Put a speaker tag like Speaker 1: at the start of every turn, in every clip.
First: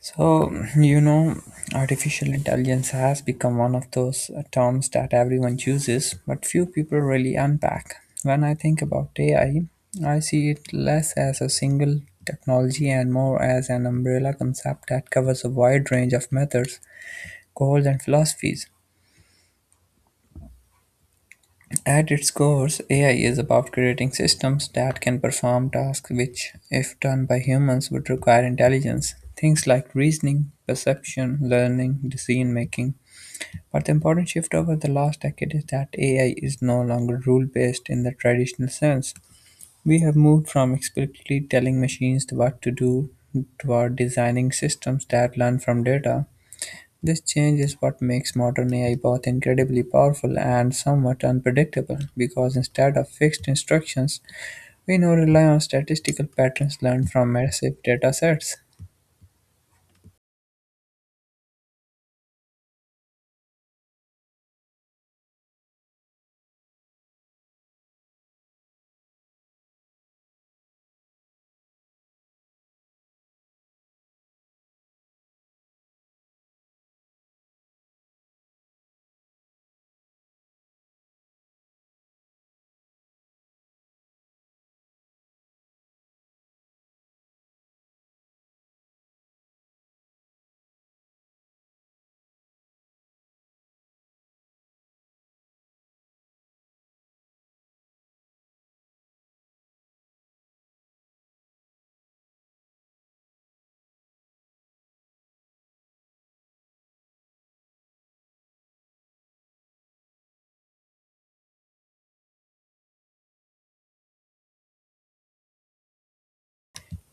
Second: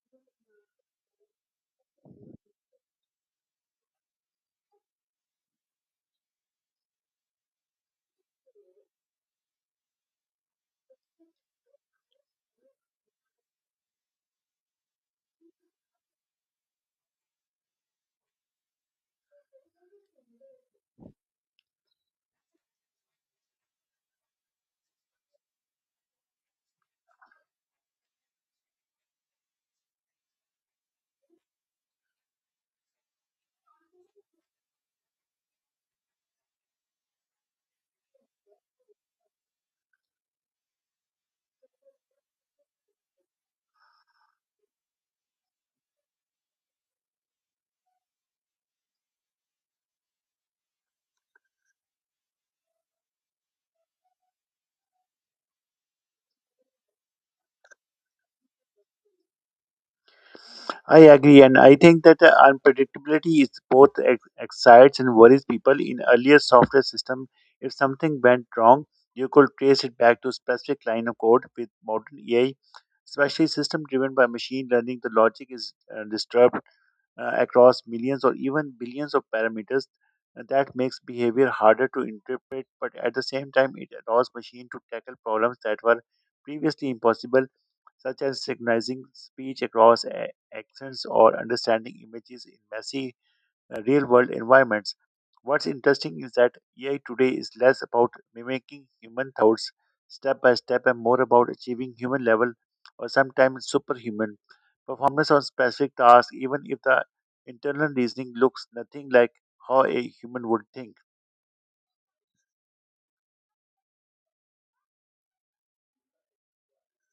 Speaker 1: So, you know, artificial intelligence has become one of those terms that everyone chooses, but few people really unpack. When I think about AI, I see it less as a single technology and more as an umbrella concept that covers a wide range of methods, goals, and philosophies. At its core, AI is about creating systems that can perform tasks which, if done by humans, would require intelligence. Things like reasoning, perception, learning, decision making. But the important shift over the last decade is that AI is no longer rule based in the traditional sense. We have moved from explicitly telling machines what to do toward designing systems that learn from data. This change is what makes modern AI both incredibly powerful and somewhat unpredictable because instead of fixed instructions, we now rely on statistical patterns learned from massive data sets.
Speaker 2: I agree, and I think that unpredictability is both excites and worries people. In earlier software system, if something went wrong, you could trace it back to specific line of code. With modern AI, especially system driven by machine learning, the logic is disturbed across millions or even billions of parameters, and that makes behavior harder to interpret, but at the same time it allows machines to tackle problems that were previously impossible, such as recognizing speech across accents or understanding images in messy real world environments. What's interesting is that AI today is less about mimicking human thoughts step by step and more about achieving human level or sometimes superhuman performance on specific tasks, even if the internal reasoning looks nothing like how a human would think.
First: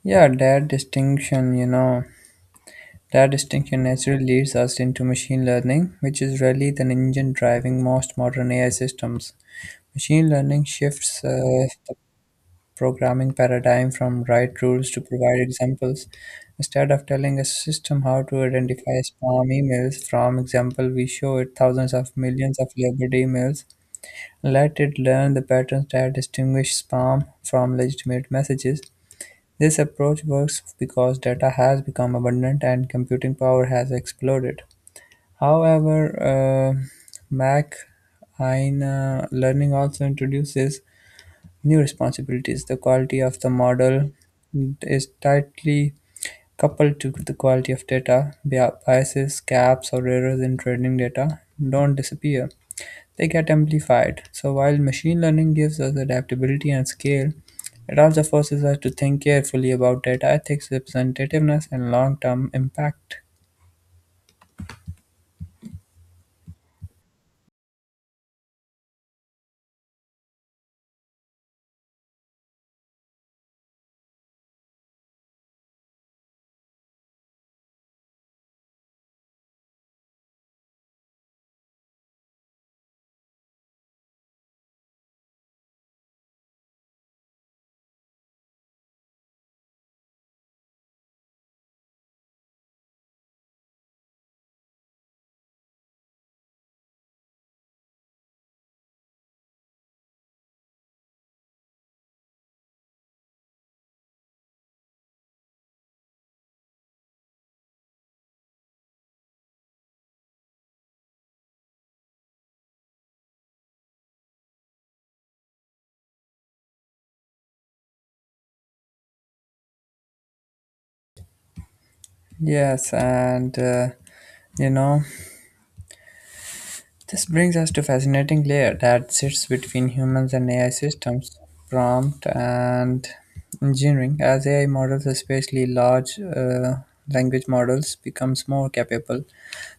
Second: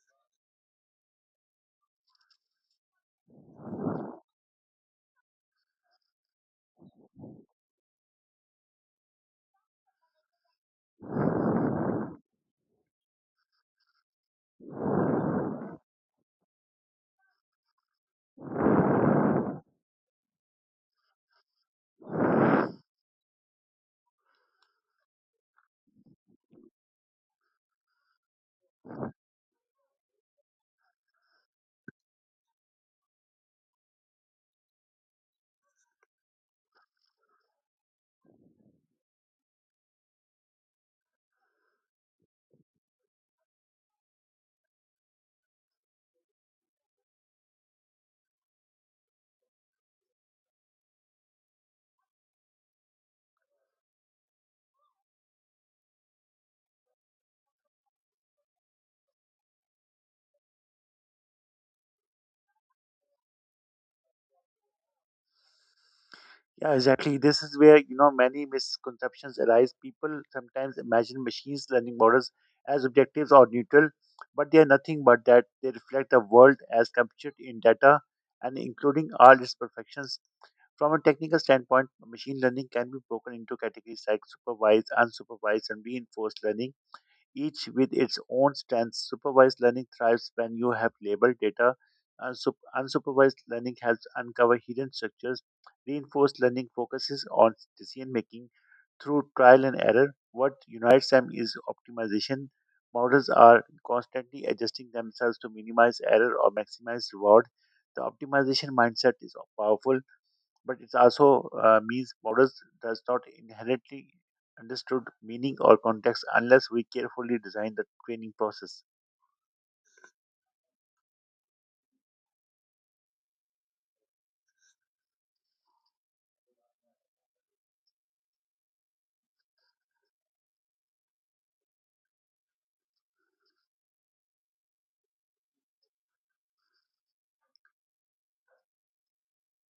Speaker 1: Yeah, that distinction, you know, that distinction naturally leads us into machine learning, which is really the engine driving most modern AI systems. Machine learning shifts the programming paradigm from write rules to provide examples. Instead of telling a system how to identify spam emails from example, we show it thousands of millions of labeled emails. Let it learn the patterns that distinguish spam from legitimate messages. This approach works because data has become abundant and computing power has exploded. However, uh, MacAina learning also introduces new responsibilities. The quality of the model is tightly coupled to the quality of data. Biases, gaps, or errors in training data don't disappear, they get amplified. So, while machine learning gives us adaptability and scale, it also forces us to think carefully about data ethics, representativeness, and long term impact.
Speaker 2: Yeah, exactly. This is where many misconceptions arise. People sometimes imagine machines learning models as objectives or neutral, but they are nothing but that. They reflect the world as captured in data, and including all its perfections. From a technical standpoint, machine learning can be broken into categories like supervised, unsupervised, and reinforced learning, each with its own strengths. Supervised learning thrives when you have labeled data, and unsupervised learning helps uncover hidden structures. Reinforced learning focuses on decision making through trial and error. What unites them is optimization. Models are constantly adjusting themselves to minimize error or maximize reward. The optimization mindset is powerful, but it also means models does not inherently understood meaning or context unless we carefully design the training process.
Speaker 1: Yes, and you know. This brings us to fascinating layer that sits between humans and AI systems, prompt and engineering. As AI models, especially large language models, becomes more capable,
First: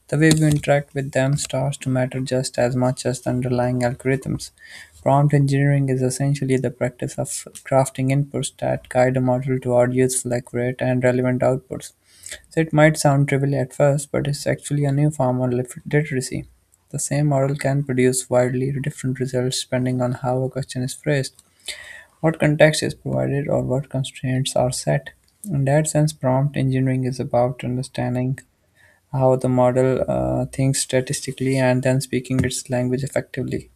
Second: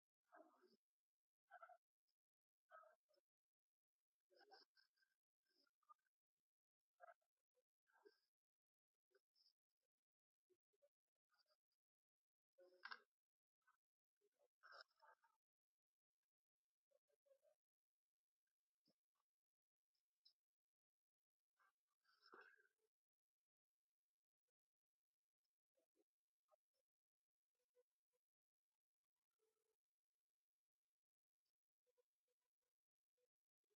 Speaker 1: the way we interact with them starts to matter just as much as the underlying algorithms. Prompt engineering is essentially the practice of crafting inputs that guide a model toward useful, accurate, and relevant outputs. So it might sound trivial at first, but it's actually a new form of literacy. The same model can produce widely different results depending on how a question is phrased, what context is provided, or what constraints are set. In that sense, prompt engineering is about understanding how the model thinks statistically and then speaking its language effectively.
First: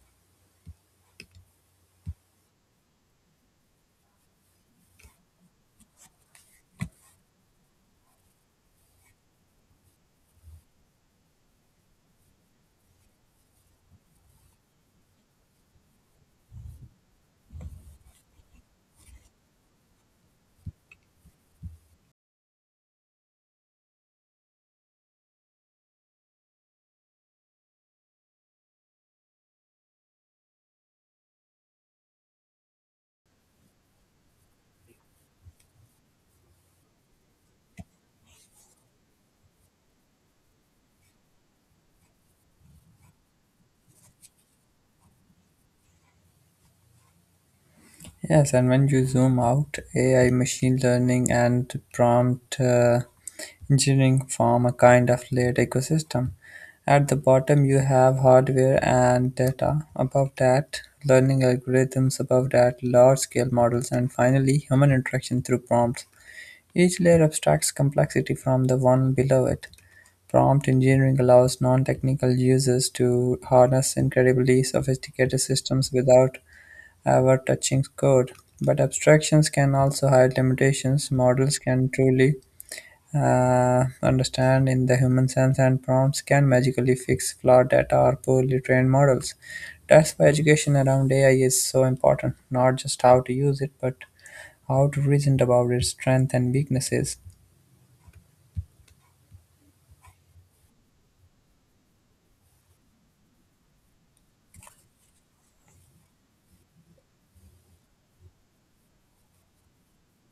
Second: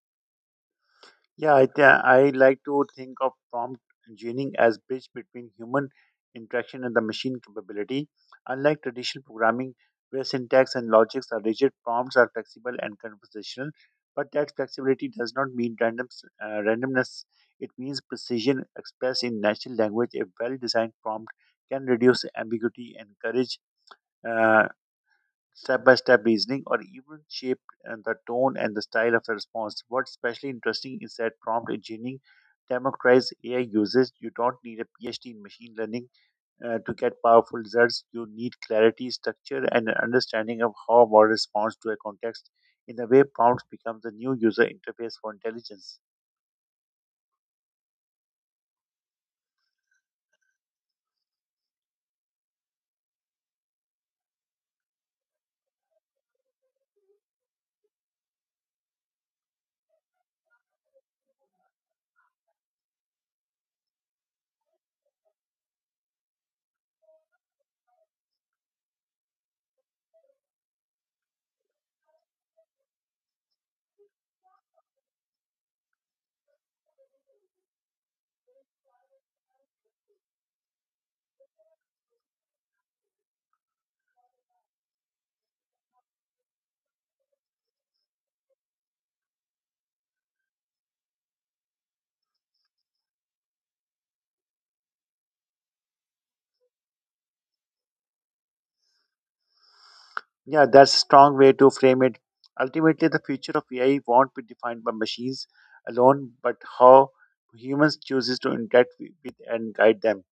Speaker 2: I like to think of prompt engineering as bridge between human interaction and the machine capability. Unlike traditional programming, where syntax and logics are rigid, prompts are flexible and conversational. But that flexibility does not mean randomness. It means precision expressed in natural language. A well-designed prompt can reduce ambiguity, encourage uh, step by step reasoning, or even shaped the tone and the style of a response. What's especially interesting is that prompt engineering democratized AI uses. You don't need a PhD in machine learning to get powerful results. You need clarity, structure, and an understanding of how a model responds to a context. In a way, prompts becomes the new user interface for intelligence.
Speaker 1: Yes, and when you zoom out, AI, machine learning, and prompt engineering form a kind of layered ecosystem. At the bottom, you have hardware and data. Above that, learning algorithms. Above that, large scale models. And finally, human interaction through prompts. Each layer abstracts complexity from the one below it. Prompt engineering allows non-technical users to harness incredibly sophisticated systems without ever touching code. But abstractions can also hide limitations. Models can truly understand in the human sense, and prompts can magically fix flawed data or poorly trained models. That's why education around AI is so important, not just how to use it, but how to reason about its strengths and weaknesses.
Speaker 2: Yeah, that's a strong way to frame it. Ultimately, the future of AI won't be defined by machines alone, but how humans chooses to interact with and guide them.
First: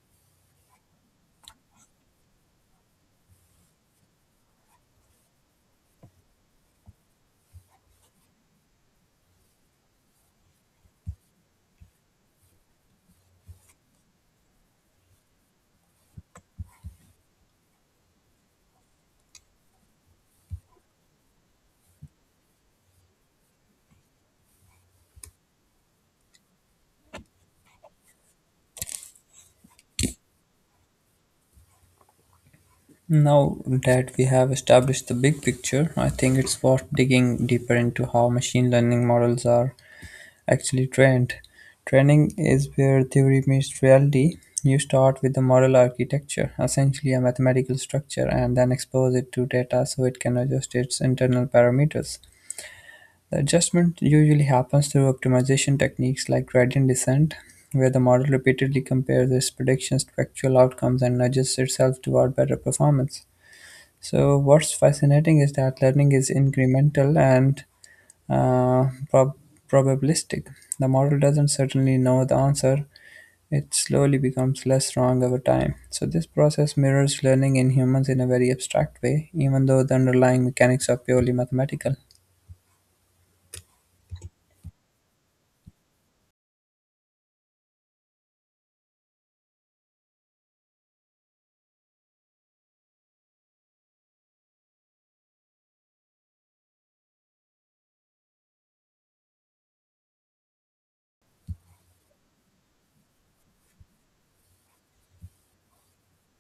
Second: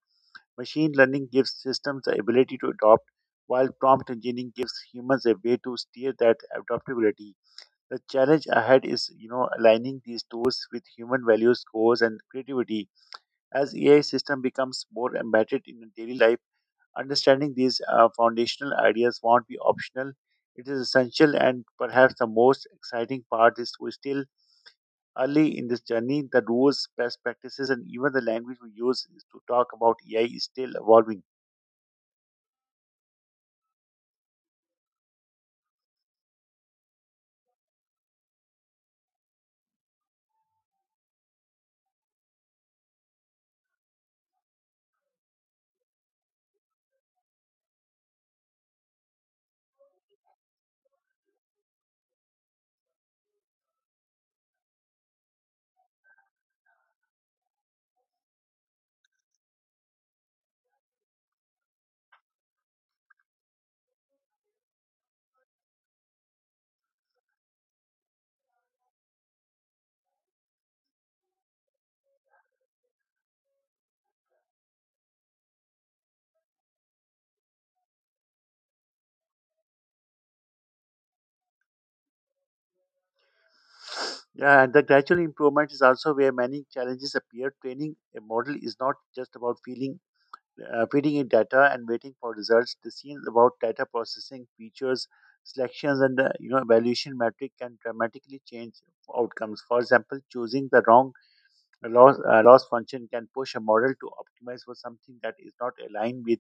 Speaker 2: Machine learning gives systems the ability to adopt, while prompt engineering gives humans a way to steer that adaptability. The challenge ahead is, aligning these tools with human values, goals, and creativity. As AI system becomes more embedded in daily life, understanding these foundational ideas won't be optional. It is essential, and perhaps the most exciting part is we're still early in this journey. The rules, best practices, and even the language we use is to talk about AI is still evolving.
Speaker 1: Now that we have established the big picture, I think it's worth digging deeper into how machine learning models are actually trained. Training is where theory meets reality. You start with the model architecture, essentially a mathematical structure, and then expose it to data so it can adjust its internal parameters. The adjustment usually happens through optimization techniques like gradient descent, where the model repeatedly compares its predictions to actual outcomes and adjusts itself toward better performance. So, what's fascinating is that learning is incremental and uh, prob- probabilistic. The model doesn't certainly know the answer, it slowly becomes less wrong over time. So, this process mirrors learning in humans in a very abstract way, even though the underlying mechanics are purely mathematical.
Speaker 2: Yeah, and the gradual improvement is also where many challenges appear. Training a model is not just about feeling feeding in data and waiting for results. The scenes about data processing features, selections, and the evaluation metric can dramatically change outcomes. For example, choosing the wrong loss function can push a model to optimize for something that is not aligned with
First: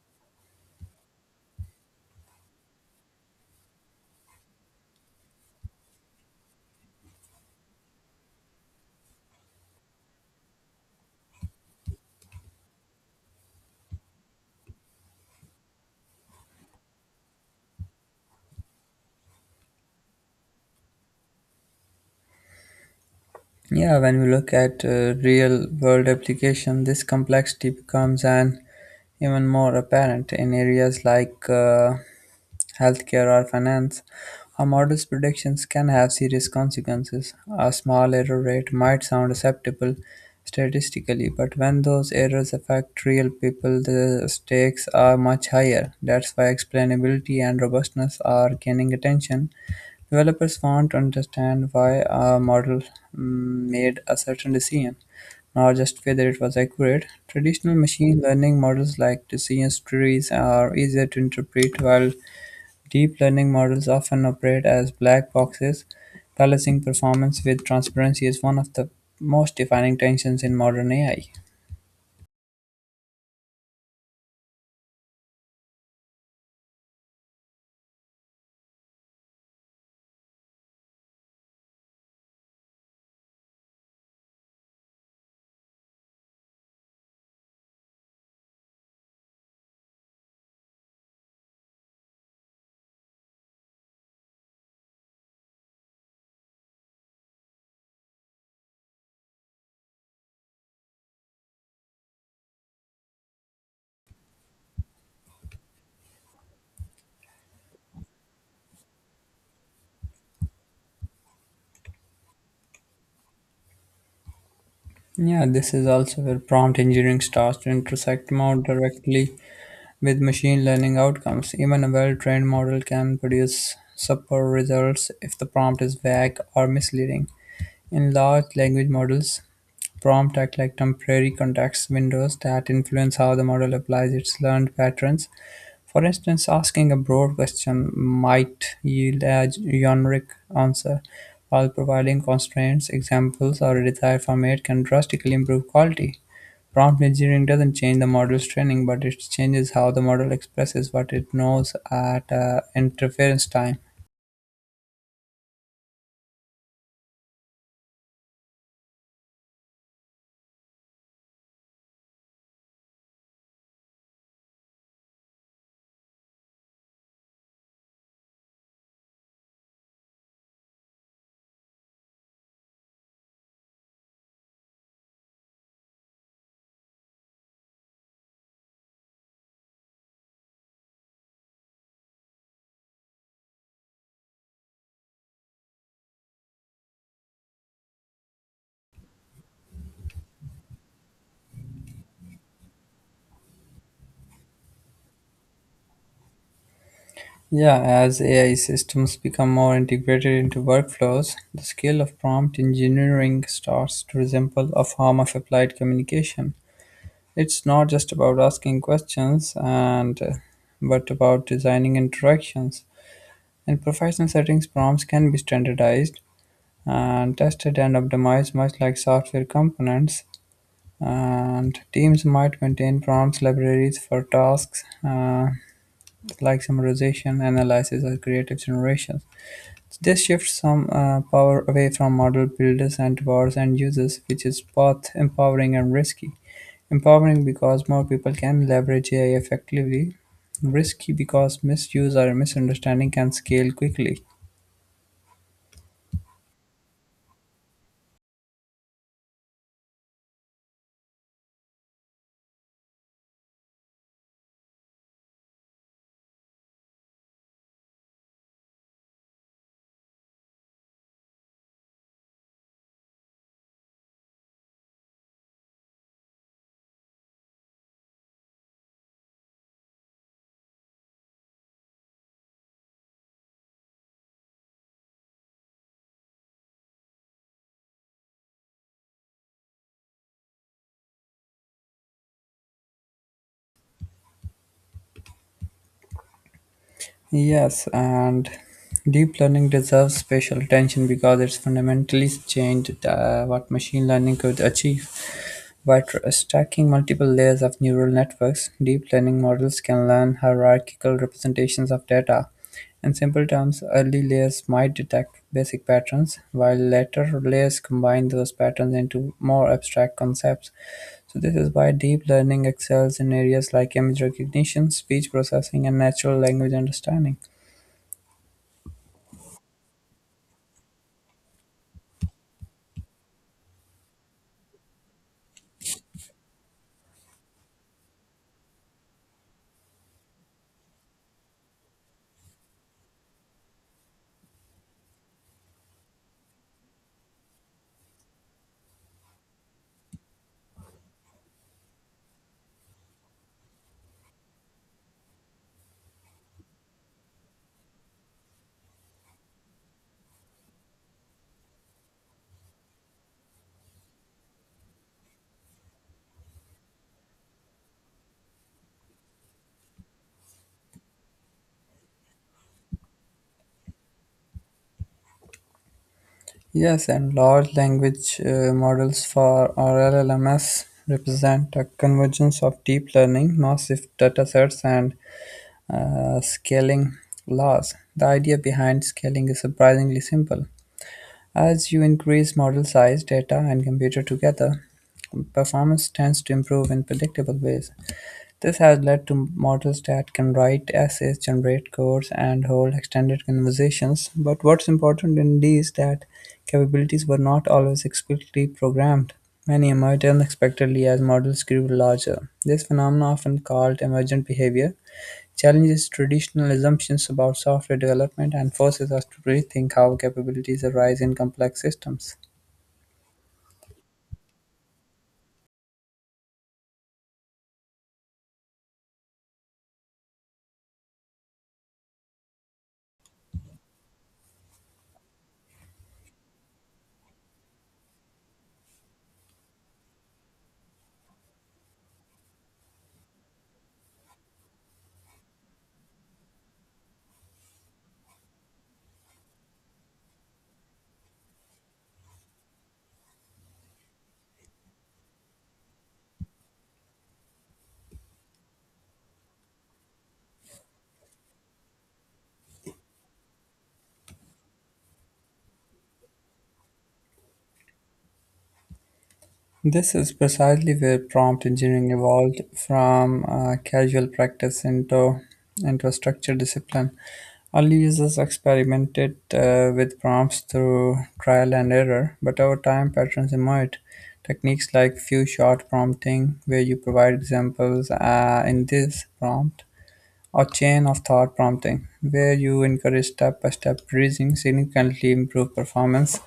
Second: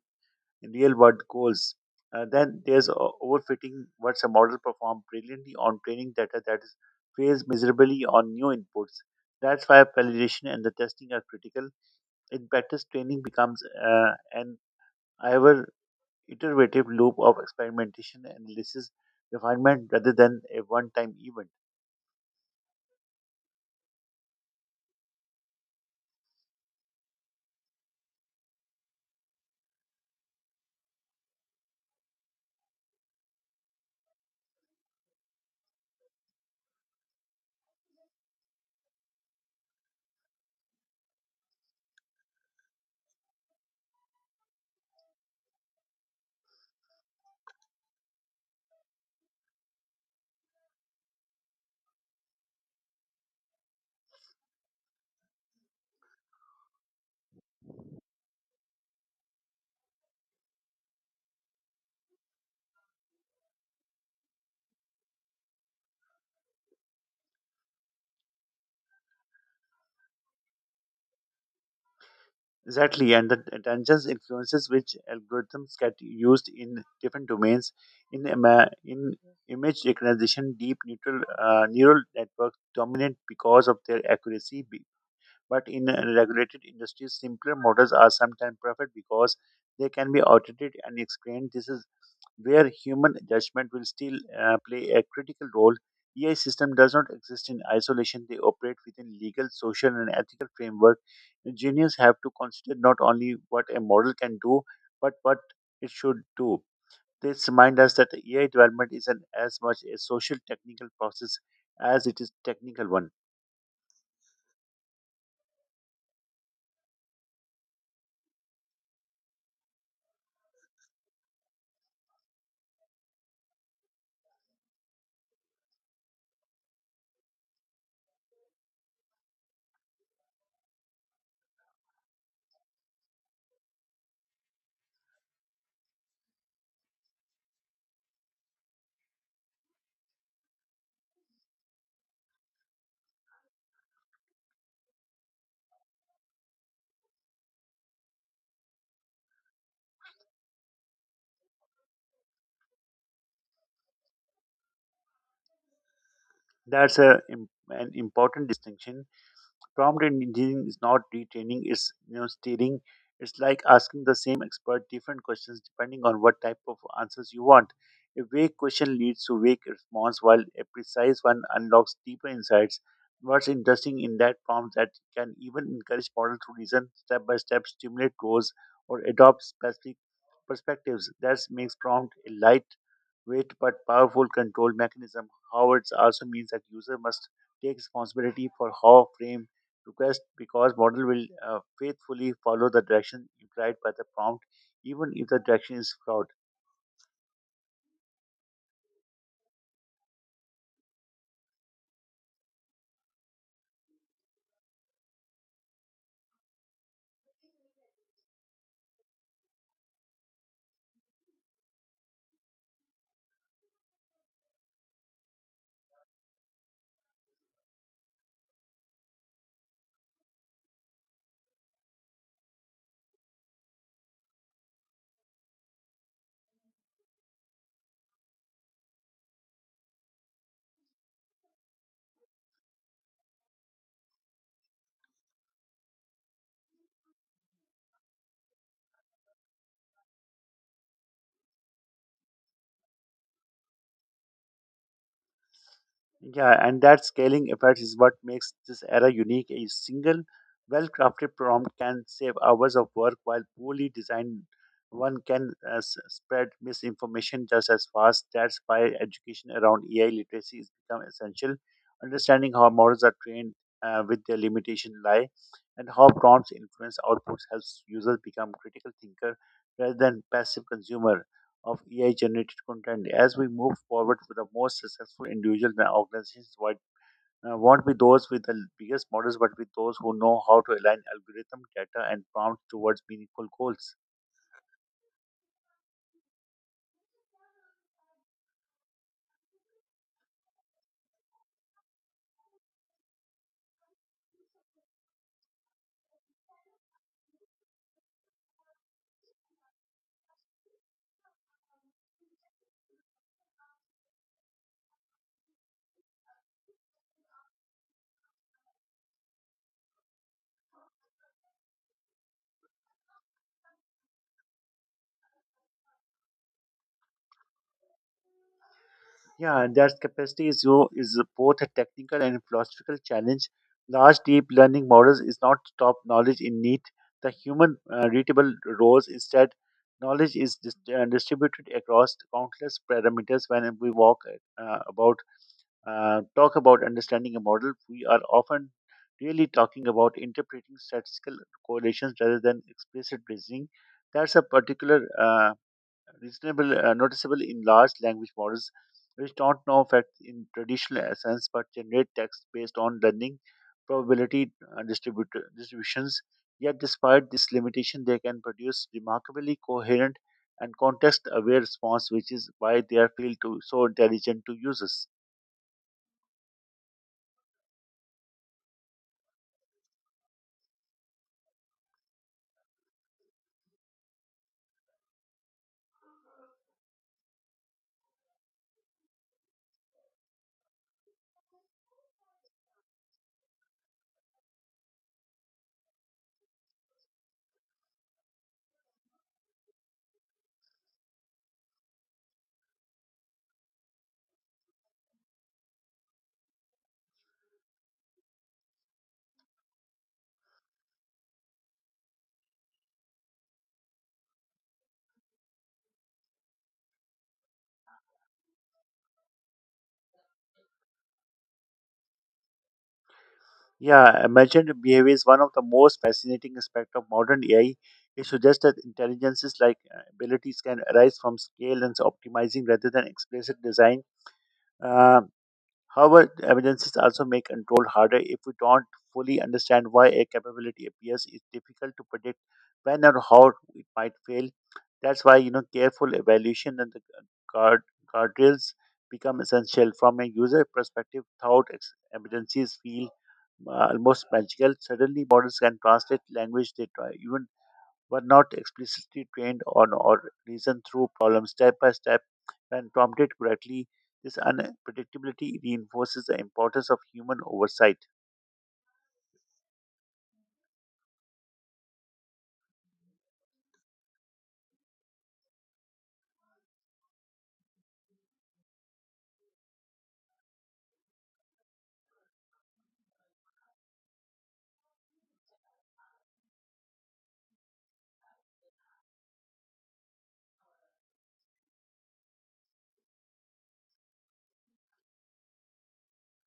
Speaker 2: real world goals. Then there's overfitting. What's a model performed brilliantly on training data that is fails miserably on new inputs. That's why validation and the testing are critical. In practice, training becomes an our iterative loop of experimentation, analysis, refinement rather than a one time event.
Speaker 1: Yeah, when we look at real world application, this complexity becomes an even more apparent in areas like healthcare or finance. A model's predictions can have serious consequences. A small error rate might sound acceptable statistically, but when those errors affect real people, the stakes are much higher. That's why explainability and robustness are gaining attention. Developers want to understand why a model made a certain decision, not just whether it was accurate. Traditional machine learning models like decision trees are easier to interpret, while deep learning models often operate as black boxes. Balancing performance with transparency is one of the most defining tensions in modern AI.
Speaker 2: Exactly, and the attention influences which algorithms get used in different domains. In image recognition, neural networks dominate because of their accuracy, but in regulated industries, simpler models are sometimes preferred because they can be audited and explained. This is where human judgment will still play a critical role. AI system does not exist in isolation. They operate within legal, social, and ethical framework. Engineers have to consider not only what a model can do, but what it should do. This reminds us that AI development isn't as much a social technical process as it is technical one.
Speaker 1: Yeah, this is also where prompt engineering starts to intersect more directly with machine learning outcomes. Even a well-trained model can produce subpar results if the prompt is vague or misleading. In large language models, prompts act like temporary context windows that influence how the model applies its learned patterns. For instance, asking a broad question might yield a generic answer, while providing constraints, examples, or a desired format can drastically improve quality. Prompt engineering doesn't change the model's training, but it changes how the model expresses what it knows at inference time.
Speaker 2: That's an important distinction. Prompt engineering is not retraining, it's steering. It's like asking the same expert different questions depending on what type of answers you want. A vague question leads to vague response, while a precise one unlocks deeper insights. What's interesting in that prompt that can even encourage models to reason step by step, stimulate goals, or adopt specific perspectives. That makes prompt a light weight but powerful control mechanism. However, it also means that user must take responsibility for how framed request because model will faithfully follow the direction implied by the prompt even if the direction is flawed.
Speaker 1: Yeah, as AI systems become more integrated into workflows, the skill of prompt engineering starts to resemble a form of applied communication. It's not just about asking questions and but about designing interactions. In professional settings, prompts can be standardized and tested and optimized much like software components, and teams might maintain prompts libraries for tasks like summarization, analysis, or creative generation. This shifts some power away from model builders and towards end users, which is both empowering and risky. Empowering because more people can leverage AI effectively, risky because misuse or misunderstanding can scale quickly.
Speaker 2: Yeah, and that scaling effect is what makes this era unique. A single, well crafted prompt can save hours of work, while poorly designed one can spread misinformation just as fast. That's why education around AI literacy has become essential. Understanding how models are trained with their limitation lie and how prompts influence outputs helps users become critical thinker rather than passive consumer of AI generated content. As we move forward, the most successful individuals and organizations won't be those with the biggest models, but with those who know how to align algorithm, data, and prompts towards meaningful goals.
Speaker 1: Yes, and deep learning deserves special attention because it's fundamentally changed what machine learning could achieve. By stacking multiple layers of neural networks, deep learning models can learn hierarchical representations of data. In simple terms, early layers might detect basic patterns, while later layers combine those patterns into more abstract concepts. So, this is why deep learning excels in areas like image recognition, speech processing, and natural language understanding.
Speaker 2: Yeah, and that capacity is, you is both a technical and philosophical challenge. Large deep learning models is not top knowledge in need. The human readable rows instead knowledge is distributed across countless parameters when we walk about talk about understanding a model, we are often really talking about interpreting statistical correlations rather than explicit reasoning. That's a particular reasonable noticeable in large language models, which don't know facts in traditional sense but generate text based on learning probability distributions. Yet, despite this limitation, they can produce remarkably coherent and context-aware response, which is why they are feel to so intelligent to users.
Speaker 1: Yes, and large language models for or LLMS represent a convergence of deep learning, massive datasets, and scaling laws. The idea behind scaling is surprisingly simple. As you increase model size, data, and computer together, performance tends to improve in predictable ways. This has led to models that can write essays, generate codes, and hold extended conversations. But what's important in these that capabilities were not always explicitly programmed. Many emerged unexpectedly as models grew larger. This phenomenon, often called emergent behavior, challenges traditional assumptions about software development and forces us to rethink how capabilities arise in complex systems.
Speaker 2: Yeah, emergent behavior is one of the most fascinating aspects of modern AI. It suggests that intelligences like abilities can arise from scale and optimizing rather than explicit design. Uh, However, the evidences also make control harder. If we don't fully understand why a capability appears, it's difficult to predict when or how it might fail. That's why careful evaluation and the guard guardrails become essential. From a user perspective, evidences feel almost magical. Suddenly, models can translate language they try, even were not explicitly trained on or reasoned through problems step by step. When prompted correctly, this unpredictability reinforces the importance of human oversight.
Speaker 1: This is precisely where prompt engineering evolved from casual practice into a structured discipline. Early users experimented with prompts through trial and error, but over time patterns emerged. Techniques like few shot prompting, where you provide examples in this prompt, or chain of thought prompting, where you encourage step by step reasoning, significantly improve performance.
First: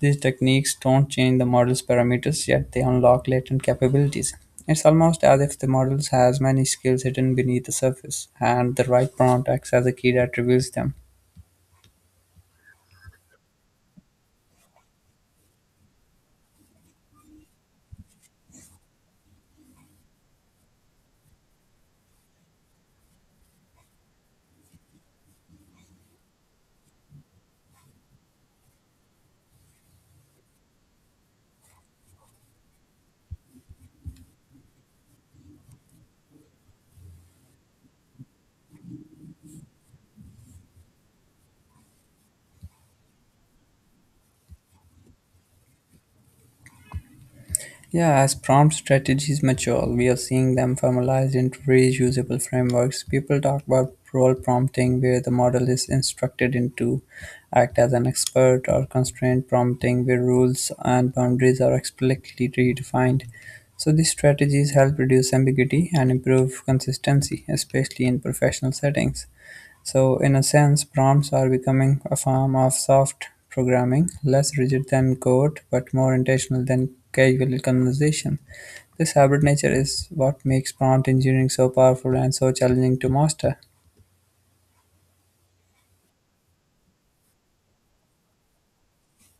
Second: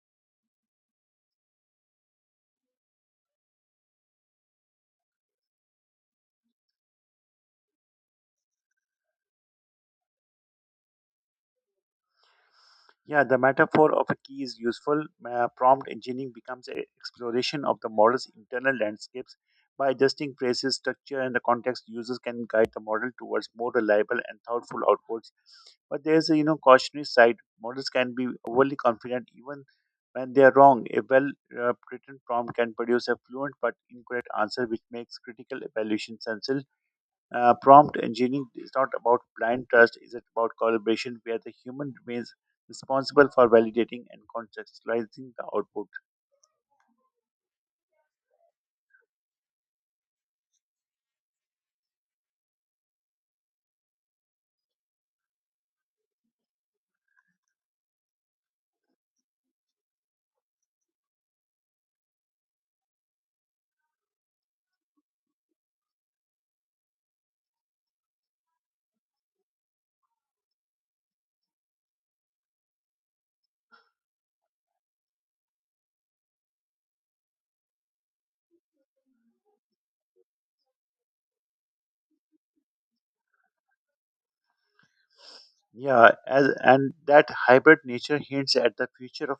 Speaker 1: These techniques don't change the model's parameters, yet they unlock latent capabilities. It's almost as if the model has many skills hidden beneath the surface, and the right prompt acts as a key that reveals them.
Speaker 2: Yeah, the metaphor of a key is useful. Prompt engineering becomes an exploration of the model's internal landscapes. By adjusting phrases, structure, and the context, users can guide the model towards more reliable and thoughtful outputs. But there's a cautionary side. Models can be overly confident even when they are wrong. A well-written prompt can produce a fluent but incorrect answer, which makes critical evaluation sensible. Prompt engineering is not about blind trust, it's about collaboration where the human remains responsible for validating and contextualizing the output.
Speaker 1: Yeah, as prompt strategies mature, we are seeing them formalized into reusable frameworks. People talk about role prompting, where the model is instructed into act as an expert, or constraint prompting, where rules and boundaries are explicitly redefined. So, these strategies help reduce ambiguity and improve consistency, especially in professional settings. So, in a sense, prompts are becoming a form of soft programming, less rigid than code, but more intentional than casual conversation. This hybrid nature is what makes prompt engineering so powerful and so challenging to master.
Speaker 2: And that hybrid nature hints at the future of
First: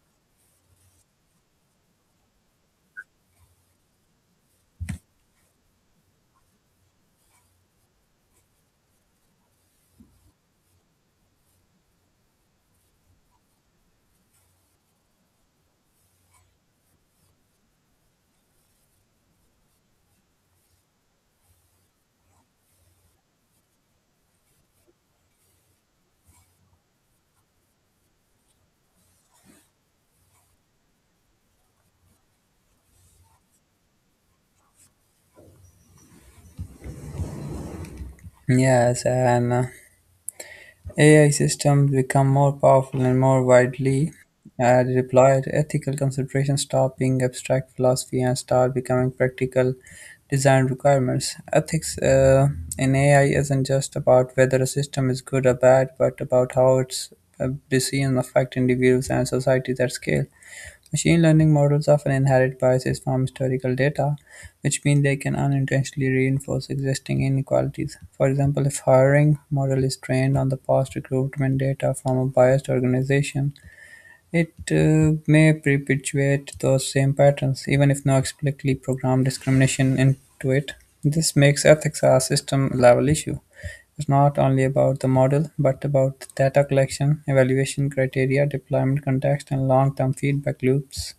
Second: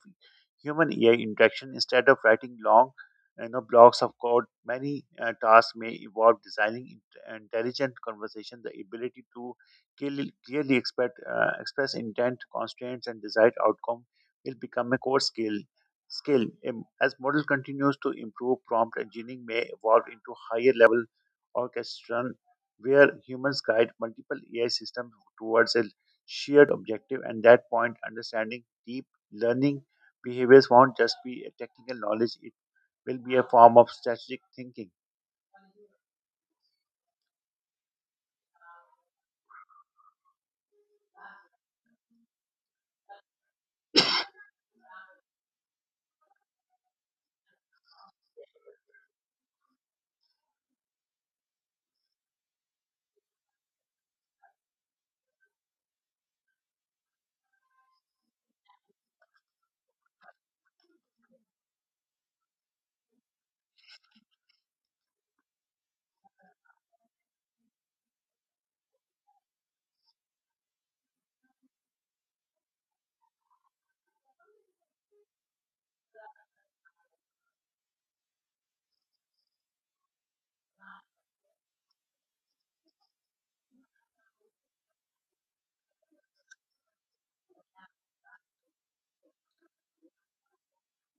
Speaker 2: human AI interaction. Instead of writing long, blocks of code, many tasks may evolve designing intelligent conversation. The ability to clearly express intent, constraints, and desired outcome will become a core skill. As model continues to improve, prompt engineering may evolve into higher level orchestration, where humans guide multiple AI systems towards a shared objective, and that point understanding deep learning behaviors won't just be a technical knowledge, it will be a form of strategic thinking.
Speaker 1: Yes, and AI systems become more powerful and more widely deployed, ethical considerations stop being abstract philosophy and start becoming practical design requirements. Ethics in AI isn't just about whether a system is good or bad, but about how its decisions affect individuals and societies at scale. Machine learning models often inherit biases from historical data, which means they can unintentionally reinforce existing inequalities. For example, if hiring model is trained on the past recruitment data from a biased organization, it may perpetuate those same patterns, even if no explicitly programmed discrimination into it. This makes ethics a system level issue. It's not only about the model, but about data collection, evaluation criteria, deployment context, and long term feedback loops.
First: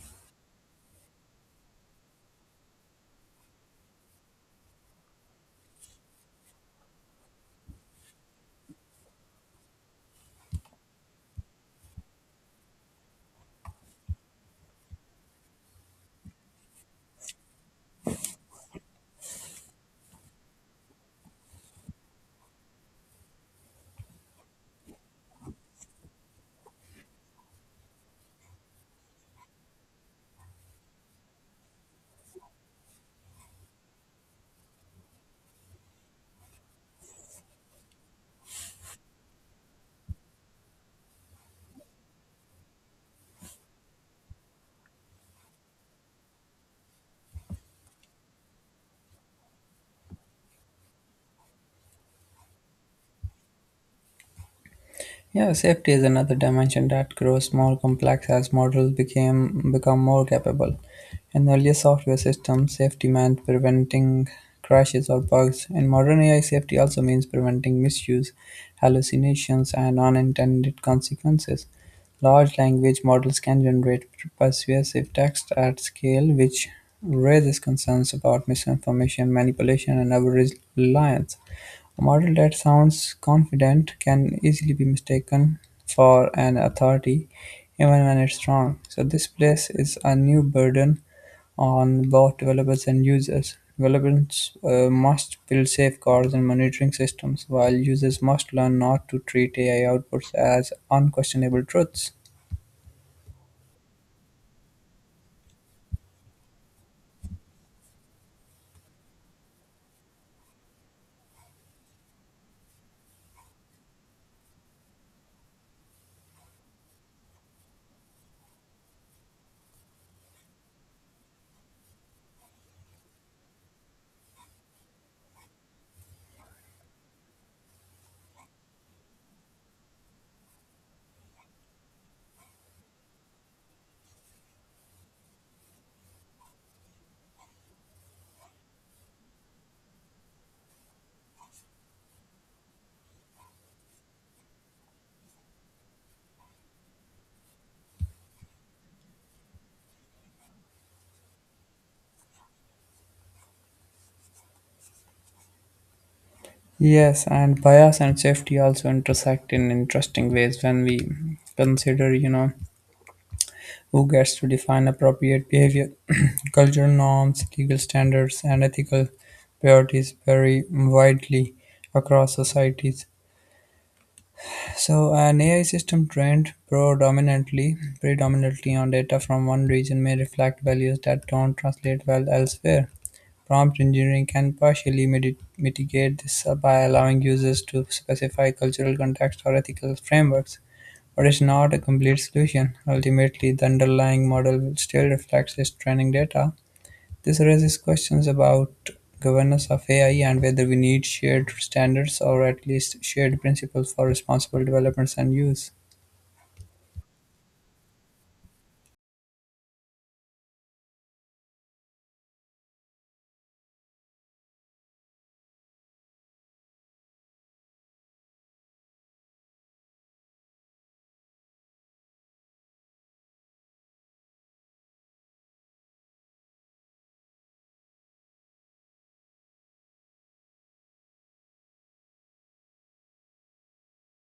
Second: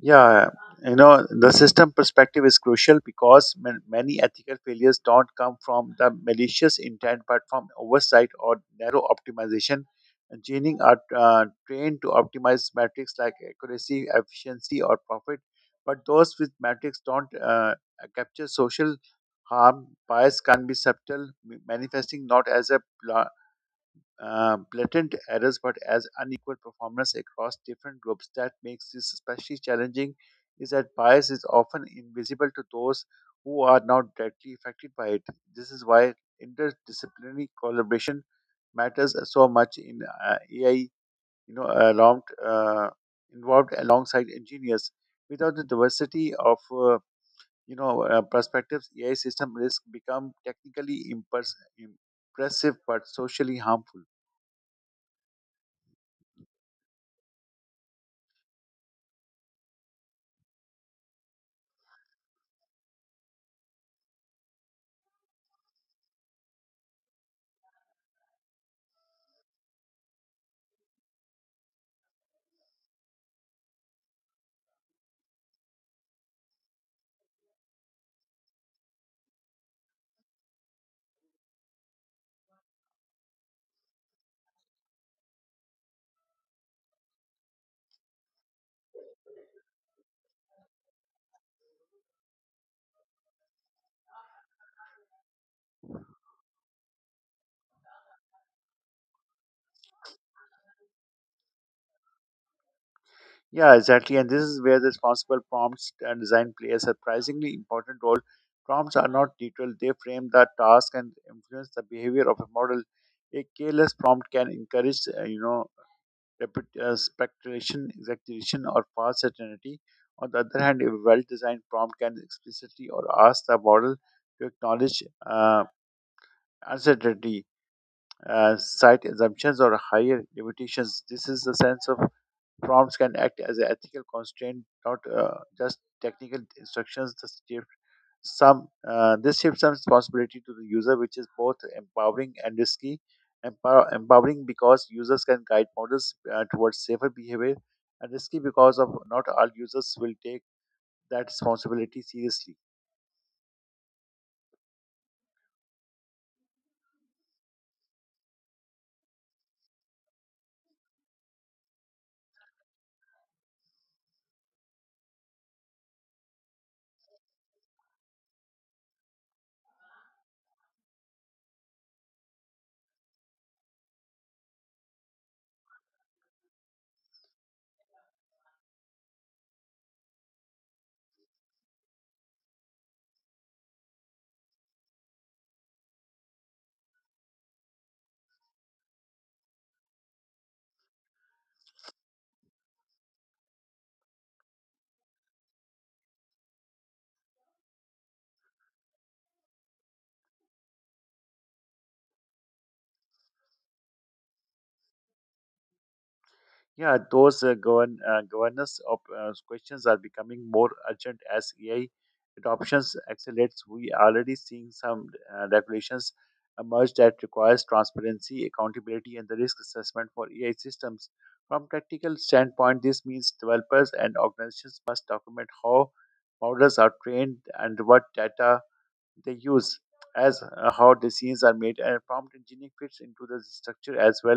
Speaker 2: Yeah, you know, the system perspective is crucial because many ethical failures don't come from the malicious intent but from oversight or narrow optimization. Engineering are trained to optimize metrics like accuracy, efficiency, or profit, but those with metrics don't capture social harm. Bias can be subtle, manifesting not as a blatant errors but as unequal performance across different groups. That makes this especially challenging is that bias is often invisible to those who are not directly affected by it. This is why interdisciplinary collaboration matters so much in AI, you know, alarmed, uh, involved alongside engineers. Without the diversity of perspectives, AI system risk become technically impressive but socially harmful.
Speaker 1: Yeah, safety is another dimension that grows more complex as models became become more capable. In earlier software systems, safety meant preventing crashes or bugs. In modern AI, safety also means preventing misuse, hallucinations, and unintended consequences. Large language models can generate persuasive text at scale, which raises concerns about misinformation, manipulation, and over reliance. A model that sounds confident can easily be mistaken for an authority, even when it's wrong. So, this place is a new burden on both developers and users. Developers must build safeguards and monitoring systems, while users must learn not to treat AI outputs as unquestionable truths.
Speaker 2: Yeah, exactly. And this is where the responsible prompts and design play a surprisingly important role. Prompts are not neutral, they frame the task and influence the behavior of a model. A careless prompt can encourage, rapid speculation, exaggeration, or false certainty. On the other hand, a well-designed prompt can explicitly or ask the model to acknowledge uh, uncertainty, cite assumptions, or higher limitations. This is the sense of prompts can act as an ethical constraint, not just technical instructions. This shifts some responsibility to the user, which is both empowering and risky. Empowering because users can guide models towards safer behavior, and risky because of not all users will take that responsibility seriously.
Speaker 1: Yes, and bias and safety also intersect in interesting ways when we consider, who gets to define appropriate behavior. Cultural norms, legal standards, and ethical priorities vary widely across societies. So, an AI system trained predominantly on data from one region may reflect values that don't translate well elsewhere. Prompt engineering can partially mitigate this by allowing users to specify cultural context or ethical frameworks. But it's not a complete solution. Ultimately, the underlying model will still reflects its training data. This raises questions about governance of AI and whether we need shared standards or at least shared principles for responsible developments and use.
Speaker 2: Yeah, those governance of, questions are becoming more urgent as AI adoptions accelerates. We are already seeing some regulations emerge that requires transparency, accountability, and the risk assessment for AI systems. From practical standpoint, this means developers and organizations must document how models are trained and what data they use, as how decisions are made, and prompt engineering fits into the structure as well.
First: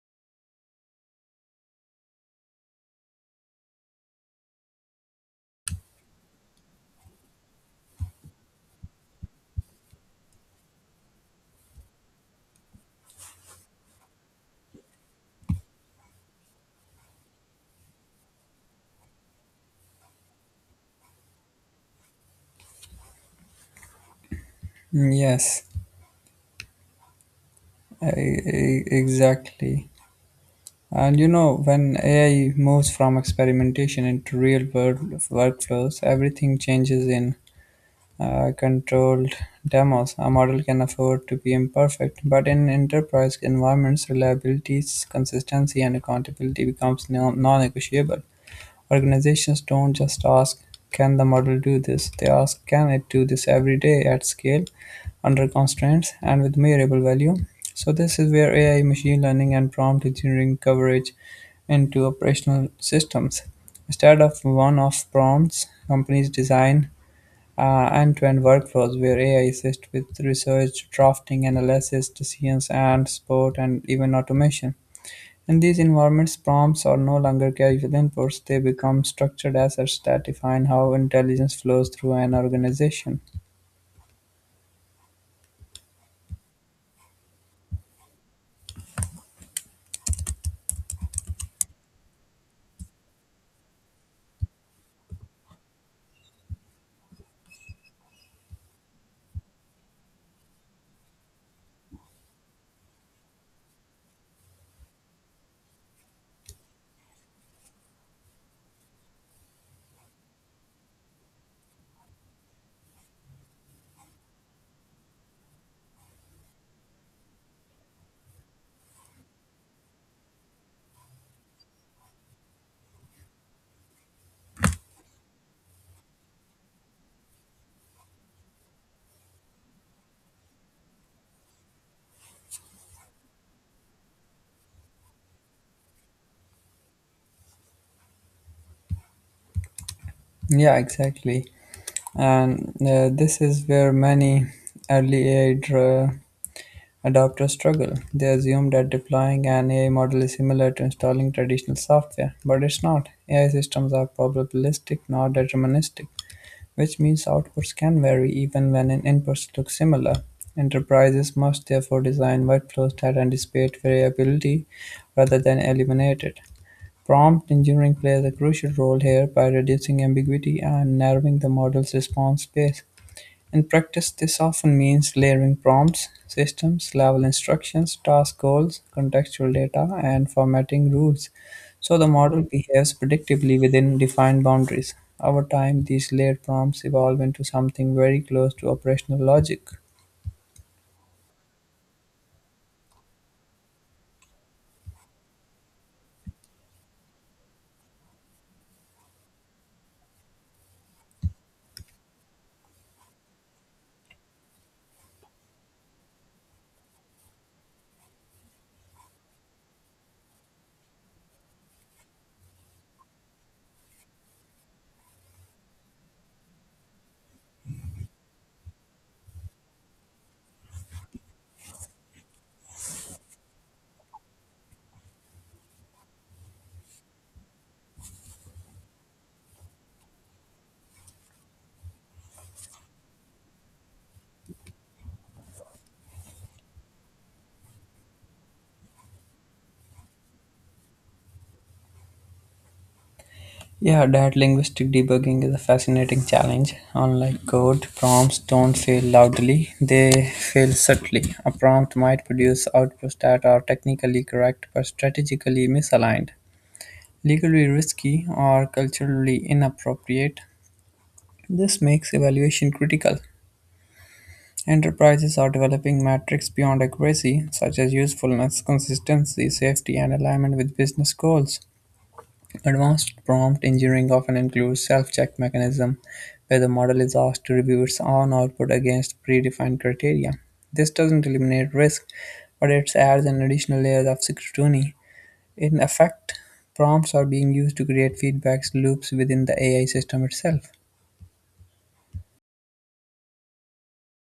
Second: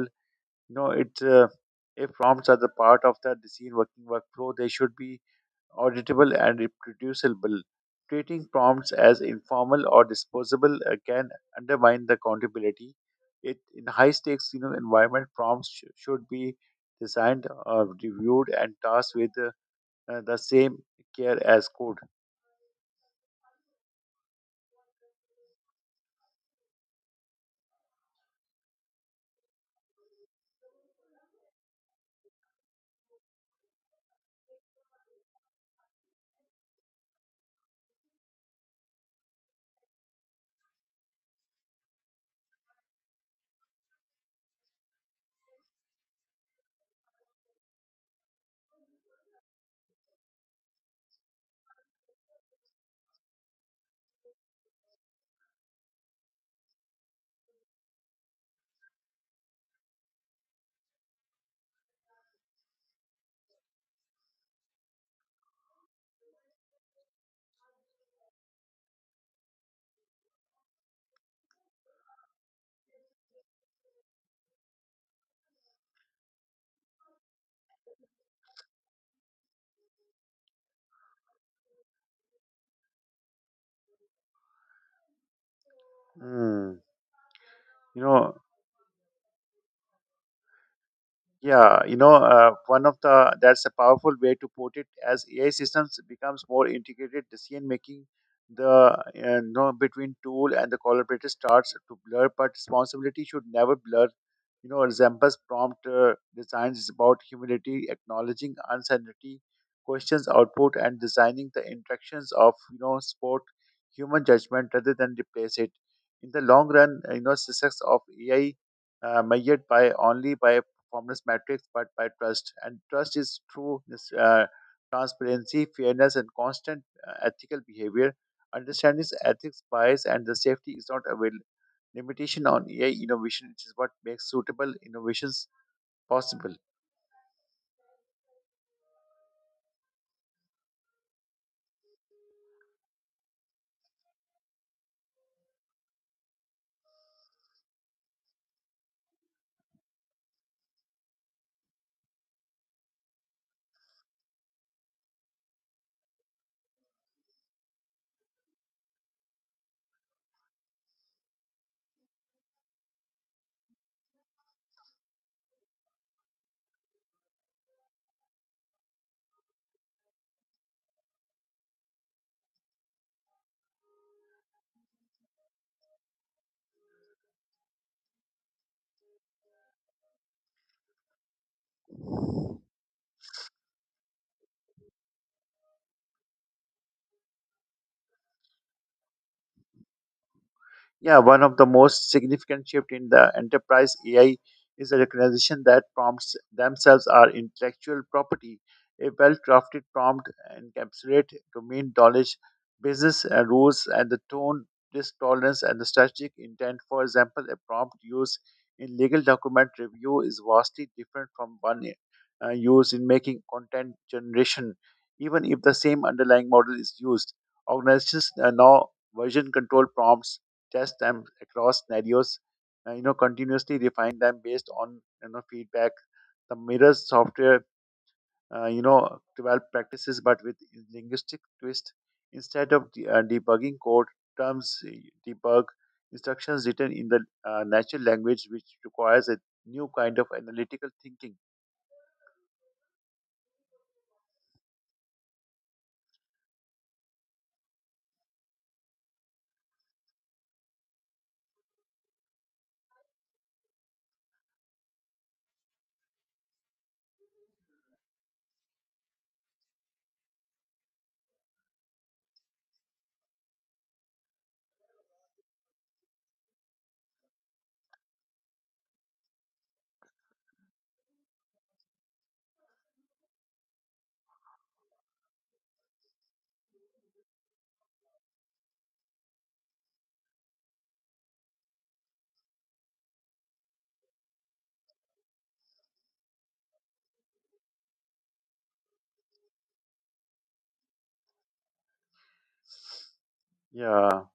Speaker 2: You know it's If prompts are the part of the design working workflow, they should be auditable and reproducible. Treating prompts as informal or disposable can undermine the accountability. It in high stakes, you know, environment prompts should be designed, reviewed and tasked with the same care as code.
Speaker 1: Mm, yes, exactly. And when AI moves from experimentation into real world workflows, everything changes in controlled demos. A model can afford to be imperfect, but in enterprise environments, reliability, consistency, and accountability becomes non-negotiable. Organizations don't just ask, "Can the model do this?" They ask, "Can it do this every day at scale, under constraints, and with measurable value?" So this is where AI, machine learning, and prompt engineering coverage into operational systems. Instead of one-off prompts, companies design end-to-end workflows where AI assists with research, drafting, analysis, decisions, and support, and even automation. In these environments, prompts are no longer casual inputs; they become structured assets that define how intelligence flows through an organization.
Speaker 2: Hmm. you know Yeah, you know, one of the that's a powerful way to put it. As AI systems becomes more integrated, decision making, the between tool and the collaborator starts to blur. But responsibility should never blur. You know, resembles prompt designs is about humility, acknowledging uncertainty, questions output, and designing the interactions of, you know, sport human judgment rather than replace it. In the long run, success of AI measured by only by performance metrics but by trust. And trust is through this, transparency, fairness, and constant ethical behavior. Understanding ethics, bias, and the safety is not a limitation on AI innovation. It is what makes suitable innovations possible.
Speaker 1: Yeah, exactly. And this is where many early AI adopters struggle; they assume that deploying an AI model is similar to installing traditional software, but it's not. AI systems are probabilistic, not deterministic, which means outputs can vary even when inputs look similar. Enterprises must therefore design workflows that anticipate variability rather than eliminate it. Prompt engineering plays a crucial role here by reducing ambiguity and narrowing the model's response space. In practice, this often means layering prompts, systems, level instructions, task goals, contextual data, and formatting rules so the model behaves predictably within defined boundaries. Over time, these layered prompts evolve into something very close to operational logic.
Speaker 2: Yeah, one of the most significant shift in the enterprise AI is the recognition that prompts themselves are intellectual property. A well-crafted prompt encapsulates domain knowledge, business rules, and the tone, risk tolerance, and the strategic intent. For example, a prompt used in legal document review is vastly different from one used in making content generation, even if the same underlying model is used. Organizations now version control prompts, test them across scenarios, you know, continuously refine them based on, you know, feedback. The mirrors software, you know, develop practices but with linguistic twist. Instead of debugging code, terms debug instructions written in the natural language, which requires a new kind of analytical thinking.
Speaker 1: Yeah, that linguistic debugging is a fascinating challenge. Unlike code, prompts don't fail loudly, they fail subtly. A prompt might produce outputs that are technically correct but strategically misaligned, legally risky, or culturally inappropriate. This makes evaluation critical. Enterprises are developing metrics beyond accuracy, such as usefulness, consistency, safety, and alignment with business goals. Advanced prompt engineering often includes self-check mechanism, where the model is asked to review its own output against predefined criteria. This doesn't eliminate risk, but it adds an additional layer of scrutiny. In effect, prompts are being used to create feedback loops within the AI system itself.
Speaker 2: Yeah.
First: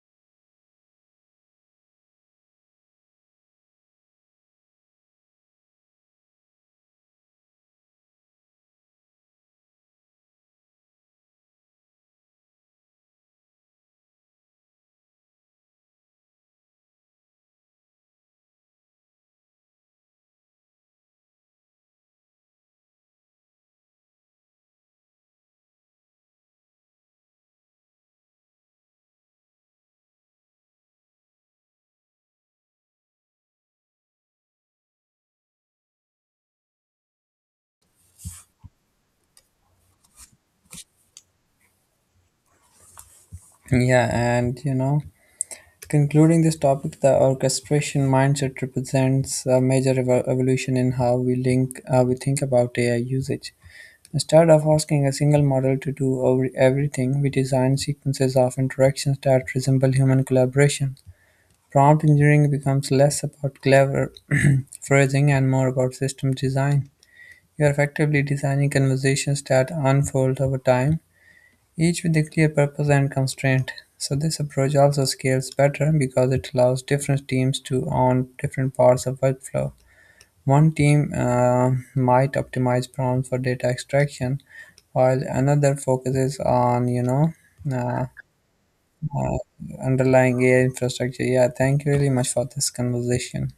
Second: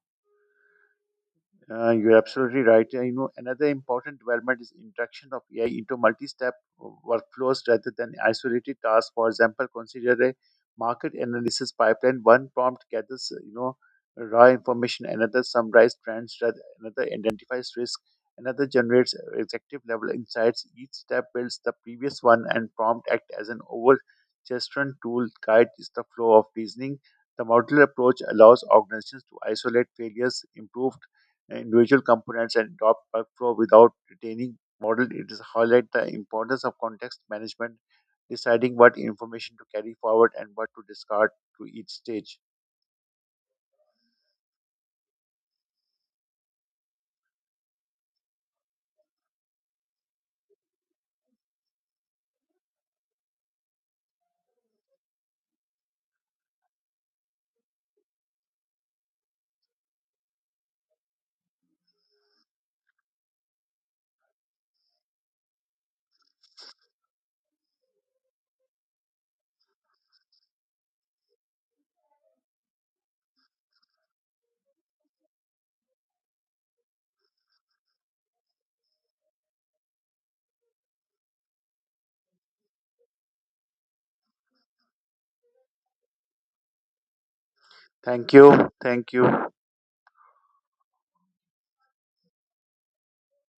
Speaker 2: You're absolutely right. You know, another important development is introduction of AI into multi-step workflows rather than isolated tasks. For example, consider a market analysis pipeline. One prompt gathers, raw information. Another summarizes trends. Another identifies risk. Another generates executive level insights. Each step builds the previous one, and prompt act as an overgesturing tool guides the flow of reasoning. The modular approach allows organizations to isolate failures, improve individual components and drop workflow without retaining model. It is highlight the importance of context management, deciding what information to carry forward and what to discard to each stage.
Speaker 1: Yeah, and concluding this topic, the orchestration mindset represents a major evolution in how we link, how we think about AI usage. Instead of asking a single model to do over everything, we design sequences of interactions that resemble human collaboration. Prompt engineering becomes less about clever phrasing and more about system design. You are effectively designing conversations that unfold over time, each with a clear purpose and constraint. So, this approach also scales better because it allows different teams to own different parts of workflow. One team might optimize prompts for data extraction, while another focuses on, uh,
Speaker 2: Thank you. Thank
Speaker 1: uh,
Speaker 2: you.
Speaker 1: underlying AI infrastructure. Yeah, thank you really much for this conversation.